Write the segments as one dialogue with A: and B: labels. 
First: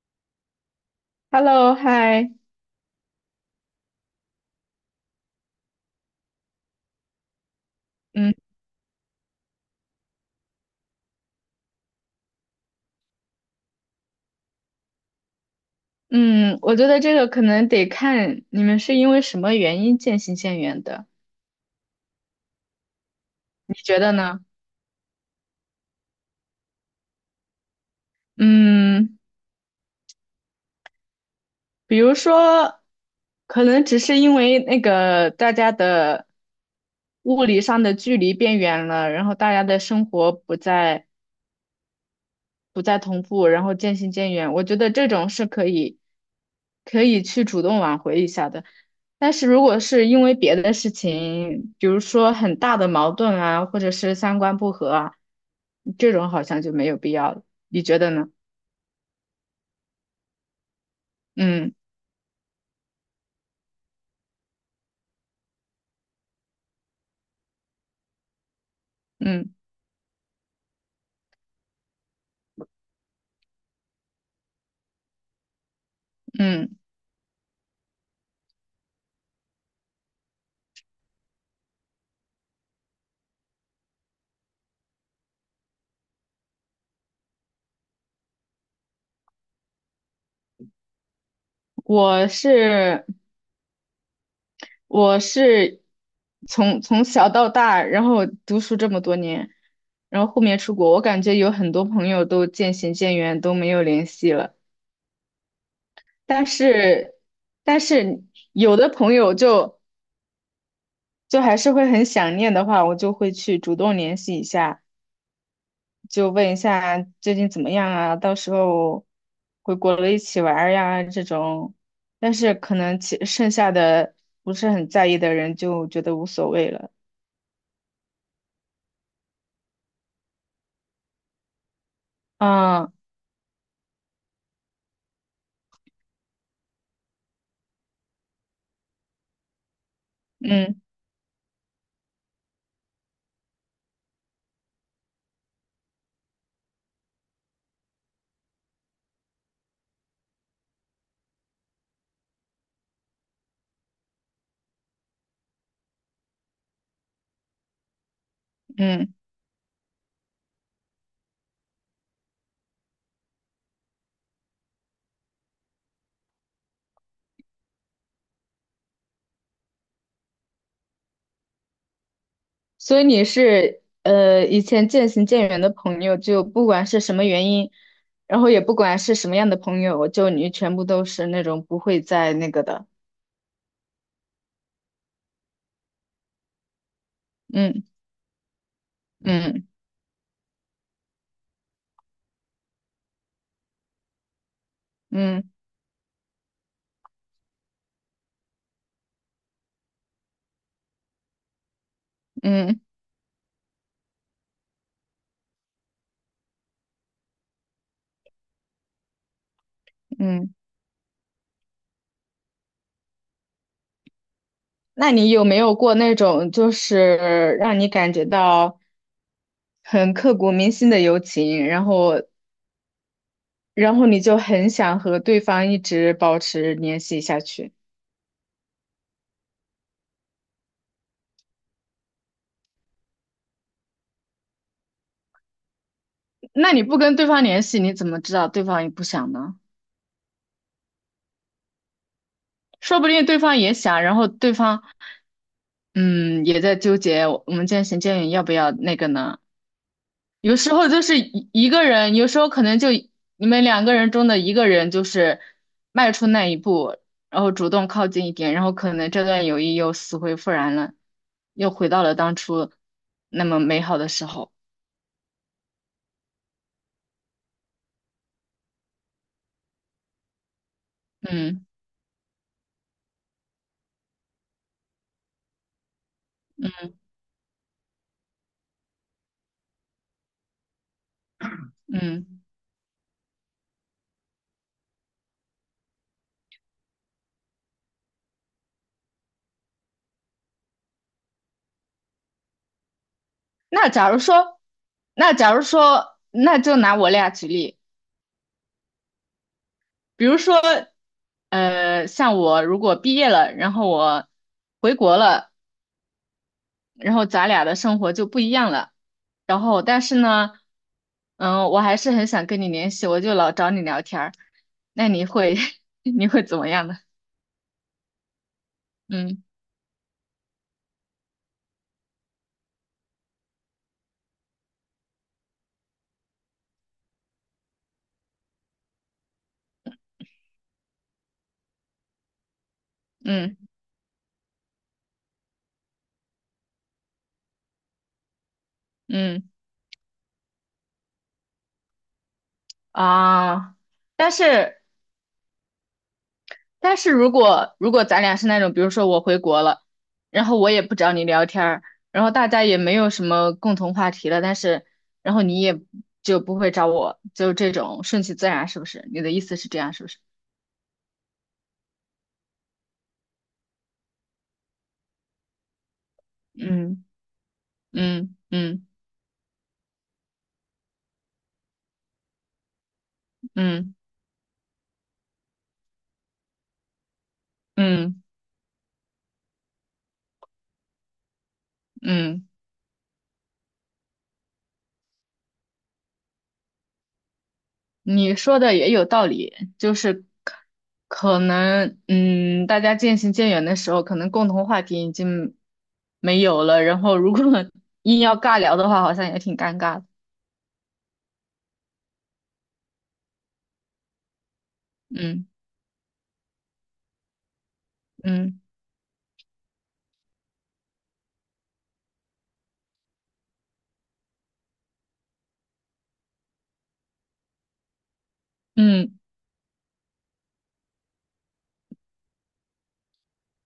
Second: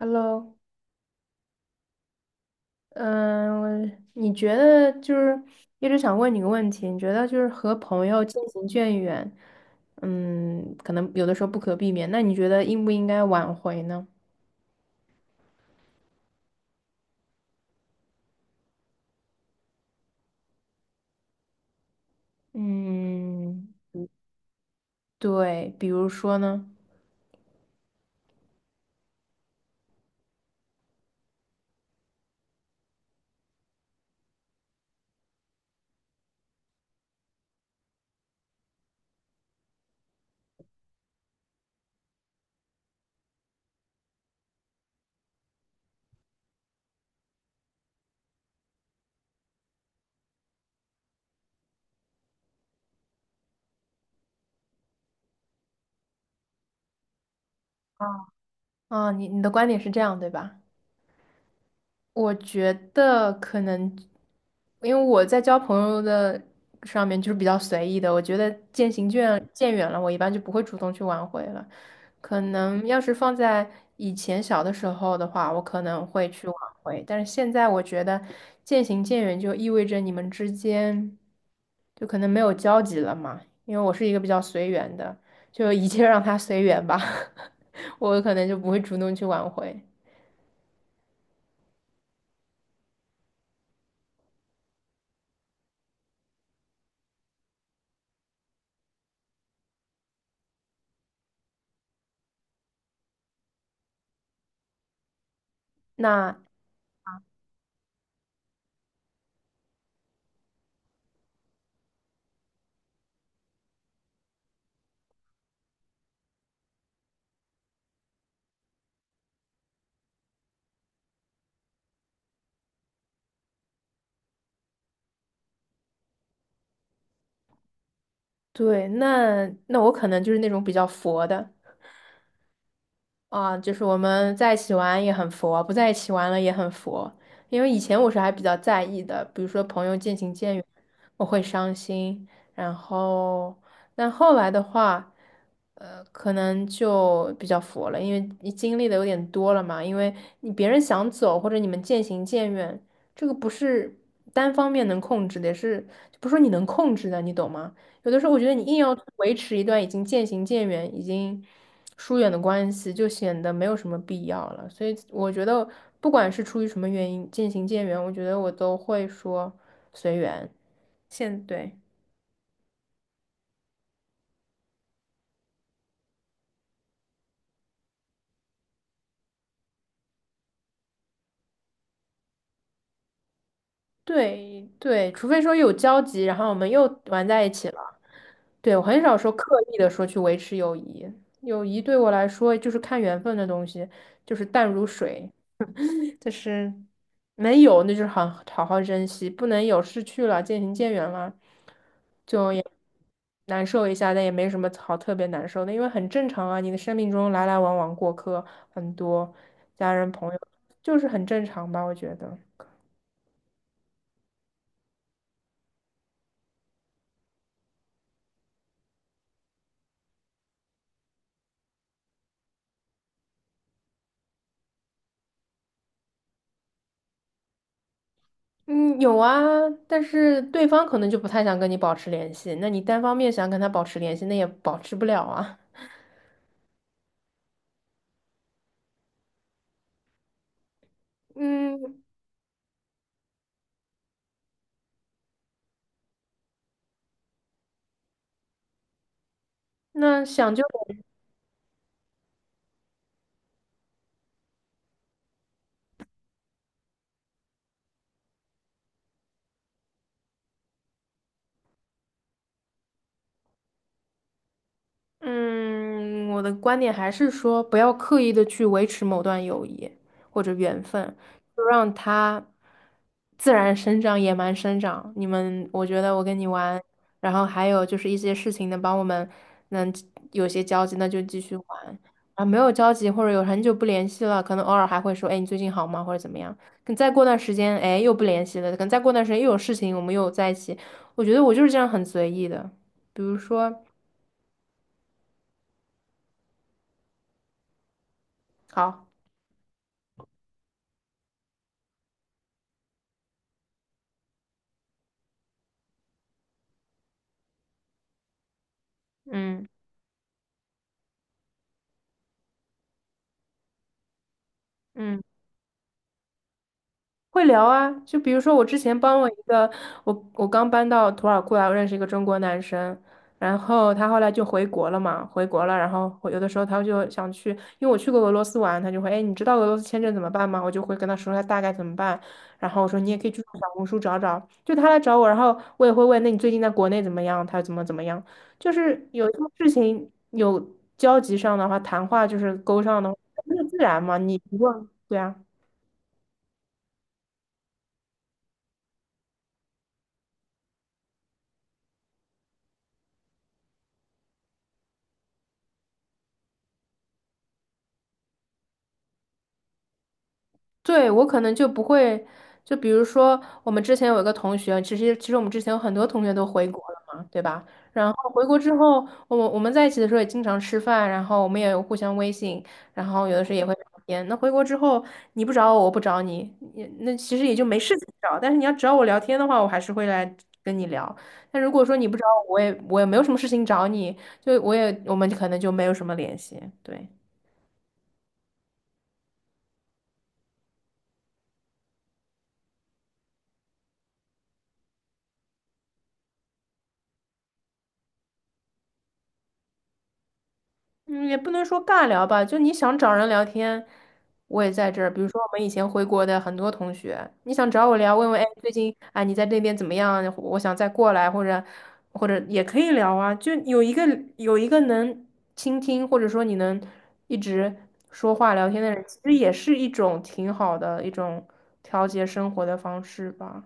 A: Hello，
B: Hello，嗨，
A: 嗯，我你觉得就是一直想问你个问题，你觉得就是和朋友
B: 嗯
A: 渐行渐远，嗯，可能有的时候不可避免，那你觉得应不应该挽回呢？
B: 嗯，我觉得这个可能得看你们是因为什么原因渐行渐远的，
A: 嗯，
B: 你觉得呢？
A: 对，比如说呢？
B: 嗯，比如说，可能只是因为那个大家的物理上的距离变远了，然后大家的生活不再同步，然后渐行渐远。我觉得这种是可以去主动挽回一下的。但是如果是因为别的事情，比如说很大的矛盾啊，或者是三观不合啊，这种好像就没有必要了。你觉得呢？
A: 啊，你的观点是这样，对吧？
B: 嗯
A: 我觉得可能，因为我在交朋友的上面就是比较随意的，我觉得渐行渐
B: 嗯
A: 渐远了，我一般就不会主动去挽回了。可能要是放在以前小的时候的话，我可能会去挽
B: 嗯，
A: 回，但是现在我觉得渐行渐远就意味着你们之间就可能没有交集了嘛，因为我是一个比较随缘的，就一切让它随缘吧，我可能就不会主动去挽回。
B: 我是我是从小到大，然后读书这么多年，然后后面出国，我感觉有很多朋友都渐行渐远，都没有联系了。
A: 那。
B: 但是，但是有的朋友就还是会很想念的话，我就会去主动联系一下，就问一下最近怎么样啊，到时候回国了一起玩儿呀这种。但是可能其剩下的不是很在意的人就觉得无所谓了。
A: 对，那我可能就是那种比较佛的
B: 啊，
A: 啊，就是我们在一起玩也很佛，不在一起玩了也很佛。因为以前我是还比较在意的，比如说朋友渐行渐远，
B: 嗯
A: 我会伤心。然后，但后来的话，可能就比较佛了，因为你经历的有点多了嘛。因为你别人想走，或者你们渐行渐远，这个不是单方面能控制的，也是不是说你能控制的，你懂吗？有的时候我觉得你硬要
B: 嗯。
A: 维持一段已经渐行渐远、已经疏远的关系，就显得没有什么必要了。所以我觉得，不管是出于什么原因渐行渐远，我觉得我都会说随缘。现对
B: 所以你是以前渐行渐远的朋友，就不管是什么原因，然后也不管是什么样的朋友，就你全部都是那种不会再那个的。
A: 对对，除非说有交集，然后我们又玩在一起
B: 嗯
A: 了。对，我很少说刻
B: 嗯
A: 意的说去维持友谊，友谊对我来说就是看缘分的东西，就是淡如水。
B: 嗯
A: 就是能有那就是好好珍惜，不能有失去了，渐行渐远了，
B: 嗯
A: 难受一下，但也没什么好特别难受的，因为很正常啊。你的生命中来来往往过客很多，家人朋友
B: 嗯。
A: 就是很正常吧，我觉得。
B: 那你有没有过那种就是让你感觉到很刻骨铭心的友情，然后你就很想和对方一直保持联系下去？
A: 嗯，有啊，但是对方可能就不太想跟你保持联系，那你单方面想跟他保持联系，那也保持不了啊。
B: 那你不跟对方联系，你怎么知道对方也不想呢？
A: 嗯，
B: 说不定对方也想，然后对方。嗯，也在纠结我们渐行渐远要不要那个呢？
A: 那想
B: 有
A: 就
B: 时候就是一个人，有时候可能就你们两个人中的一个人就是迈出那一步，然后主动靠近一点，然后可能这段友谊又死灰复燃了，又回到了当初那么美好的时候。
A: 嗯，我的观点还是说，不要刻意的去维持某段友谊或者缘分，就
B: 嗯
A: 让它自然生长、野蛮生长。你们，我觉得我跟你玩，
B: 嗯
A: 然后还有就是一些事情能帮我们能有些交集，那就继续玩。
B: 嗯。
A: 啊，没有交集或者有很久不联系了，可能偶尔还会说，哎，你最近好吗？或者怎么样？可再过段时间，哎，又不联系了，可能再过段时间又有事情，我们又在一起。我觉得我就是这样很随意的，比如说，
B: 那假如说，那假如说，那就拿我俩举例。
A: 好，
B: 比如说，像我如果毕业了，然后我回国了，然后咱俩的生活就不一样了。然
A: 嗯。
B: 后，但是呢，嗯，我还是很想跟你联系，我就老找你聊天儿。那
A: 嗯，
B: 你会 你会怎么样呢？
A: 会聊啊，就比如说我之前帮我一
B: 嗯
A: 个，我刚搬到土耳其来，我认识一个中国男生，然后他后来就回国了嘛，回国了，然后我有的时候他就想去，因为我去过俄罗斯玩，他就会，哎，你知道俄罗斯签证怎么办吗？我就会跟他说他大概怎么办，然后我说你也可以去
B: 嗯
A: 小红书找找，就他来找我，然后我也会问，那你最近在国内怎么样？他怎么怎么样？就是有些
B: 嗯
A: 事情有交集上的话，谈话就是勾上的话，那就
B: 啊，
A: 自然嘛，
B: 但
A: 你不
B: 是
A: 问，对啊。
B: 但是如果咱俩是那种，比如说我回国了，然后我也不找你聊天儿，然后大家也没有什么共同话题了，但是然后你也就不会找我，就这种顺其自然，是不是？你的意思是这样，是不是？
A: 对，我可能就不会，就比如说我们之前有一个同学，其实我们之前有很多同学都回国
B: 嗯
A: 了嘛，对吧？然后
B: 嗯
A: 回国之
B: 嗯。
A: 后，我们在一起的时候也经常吃饭，然后我们也有互相微信，然后有的时候也会聊
B: 嗯
A: 天。那回国之后，你不找我，我不找你，也那其实也就没事情
B: 嗯
A: 找。但是你要找我聊天的话，我还是会来跟你聊。但如果说你不找
B: 嗯，
A: 我，我也没有什么事情找你，就我们可能就没有什么联系，对。
B: 你说的也有道理，就是可能嗯，大家渐行渐远的时候，可能共同话题已经没有了，然后如果 硬要尬聊的话，好像也挺尴尬的。
A: 嗯，也不能说尬聊吧，就你想找人聊天，我也在这儿。比如说
B: 嗯
A: 我们以前回国的很多同学，你想找我聊，问问，哎，
B: 嗯
A: 最近啊你在那边怎么样？我想再过来，或者或者也可以聊啊。就有一个能倾听，或者说你能一直说话聊天的人，其
B: 嗯
A: 实也是一种挺好的一种调节生活的方式吧。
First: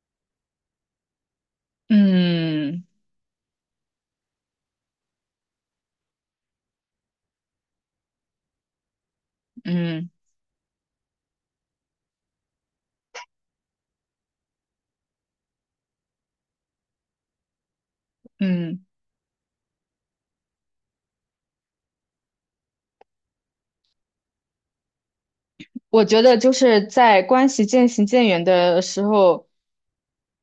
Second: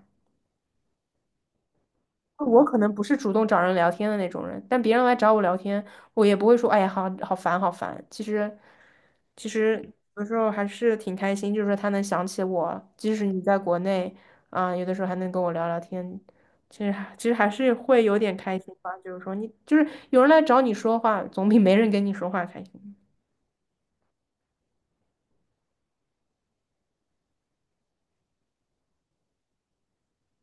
A: 我可
B: 嗯
A: 能不是主动找人聊天的那种人，但别人来找我聊天，我也不会说"哎呀，好烦，好烦"。其实，
B: 嗯
A: 有时候还是挺开心，就是说他能想起我，即使你在国内，啊、有的时候还能跟我聊聊天，其实还是会有点开心
B: 嗯，
A: 吧。就是说你，就是有人来找你说话，总比没人跟你说话开心。
B: 我觉得就是在关系渐行渐远的时候，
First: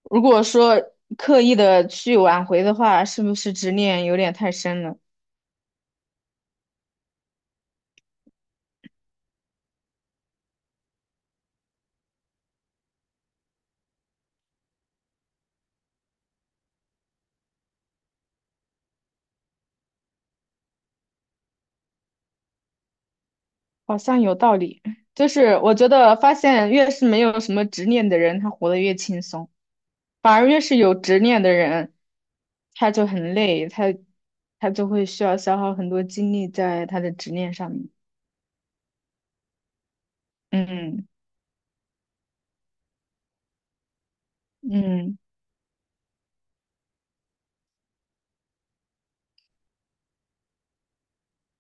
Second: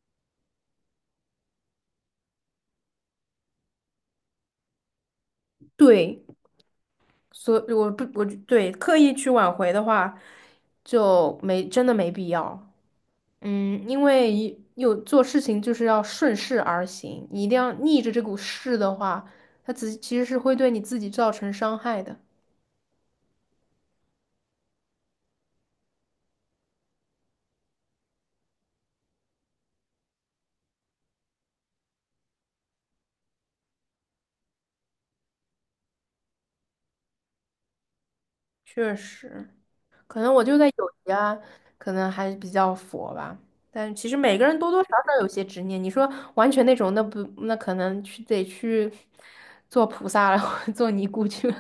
B: 如果说刻意的去挽回的话，是不是执念有点太深了？
A: 对，所以我不，我对刻意去挽回的话，就没真的没必要。嗯，因为一有做事情就是要顺势而行，你一定要逆着这股势的话，它只其实是会对你自己造成伤害的。
B: 好像有道理。就是我觉得发现越是没有什么执念的人，他活得越轻松，反而越是有执念的人，他就很累，他就会需要消耗很多精力在他的执念上面。
A: 确实，可能我就在友
B: 嗯
A: 谊啊，可能还比较佛吧。但其实每个人多多少
B: 嗯，
A: 少有些执念。你说完全那种，那不那可能去得去做菩萨了，或者做尼姑去了。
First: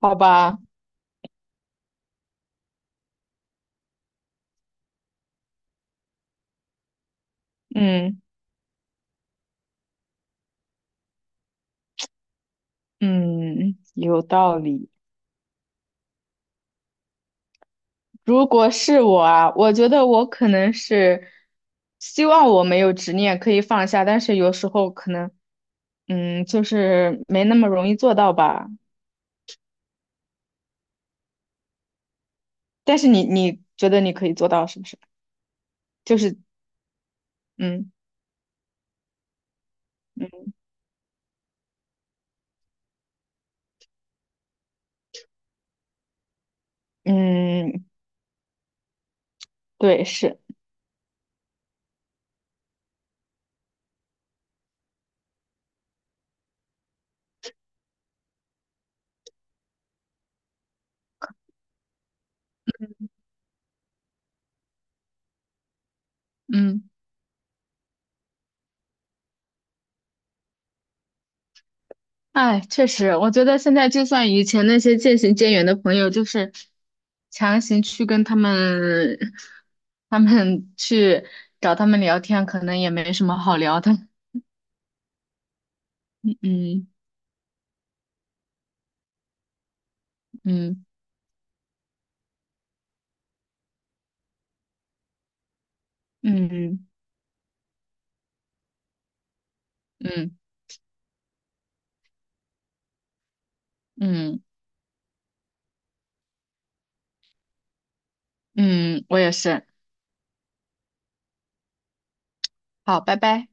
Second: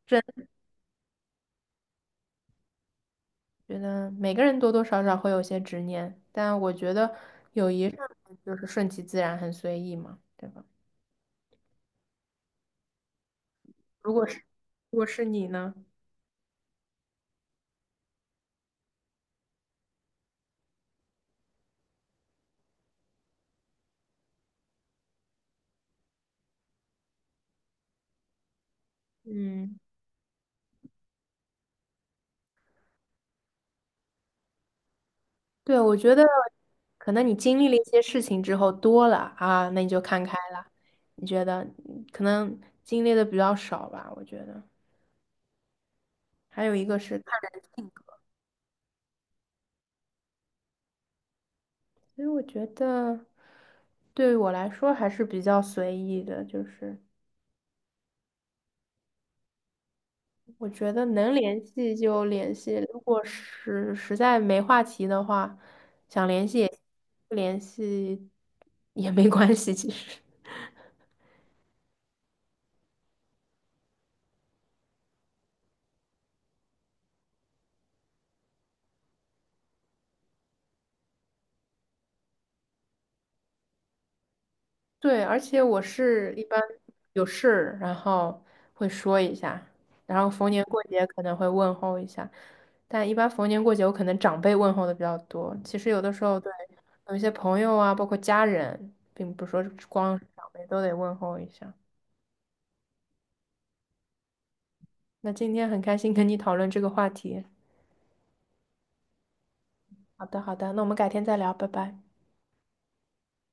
B: 好
A: 真的
B: 吧，
A: 觉得每个人多多少少会有些执念，但我觉得友谊上
B: 嗯
A: 面就是顺其自然，很随意嘛，对吧？
B: 嗯，
A: 如
B: 有
A: 果是
B: 道理。
A: 如果是你呢？
B: 如果是我啊，我觉得我可能是希望我没有执念可以放下，但是有时候可能，嗯，就是没那么容易做到吧。
A: 嗯，
B: 但是你觉得你可以做到是不是？
A: 对，我觉
B: 就
A: 得
B: 是
A: 可能你经历了一
B: 嗯
A: 些事情之后多了啊，那你就看开
B: 嗯
A: 了。你觉得嗯可能经历的比较少吧？我觉得还有一个是看人
B: 嗯，
A: 性格，
B: 对，是
A: 所以我觉得对于我来说还是比较随意的，就是我觉得能联系就联系，如果是实在没话题的话，想联系也行
B: 嗯，
A: 不联系也没关系，其实。
B: 哎，确实，我觉得现在就算以前那些渐行渐远的朋友，就是强行去跟他们，他们去找他们聊天，可能也没什么好聊的。
A: 对，而且我是 一般
B: 嗯
A: 有事，然后会说一下，然后逢年过
B: 嗯
A: 节可能会问候一下，但一般逢年过节我可能长辈问候的比较多。其实有的时候对
B: 嗯
A: 有一些朋友啊，包括家人，并不是说光是
B: 嗯
A: 长辈都得问候一下。
B: 嗯
A: 那今天很开心跟你讨论这个话题。
B: 嗯，我也是。
A: 好的，好的，那我们改天再聊，拜拜。
B: 好，拜拜。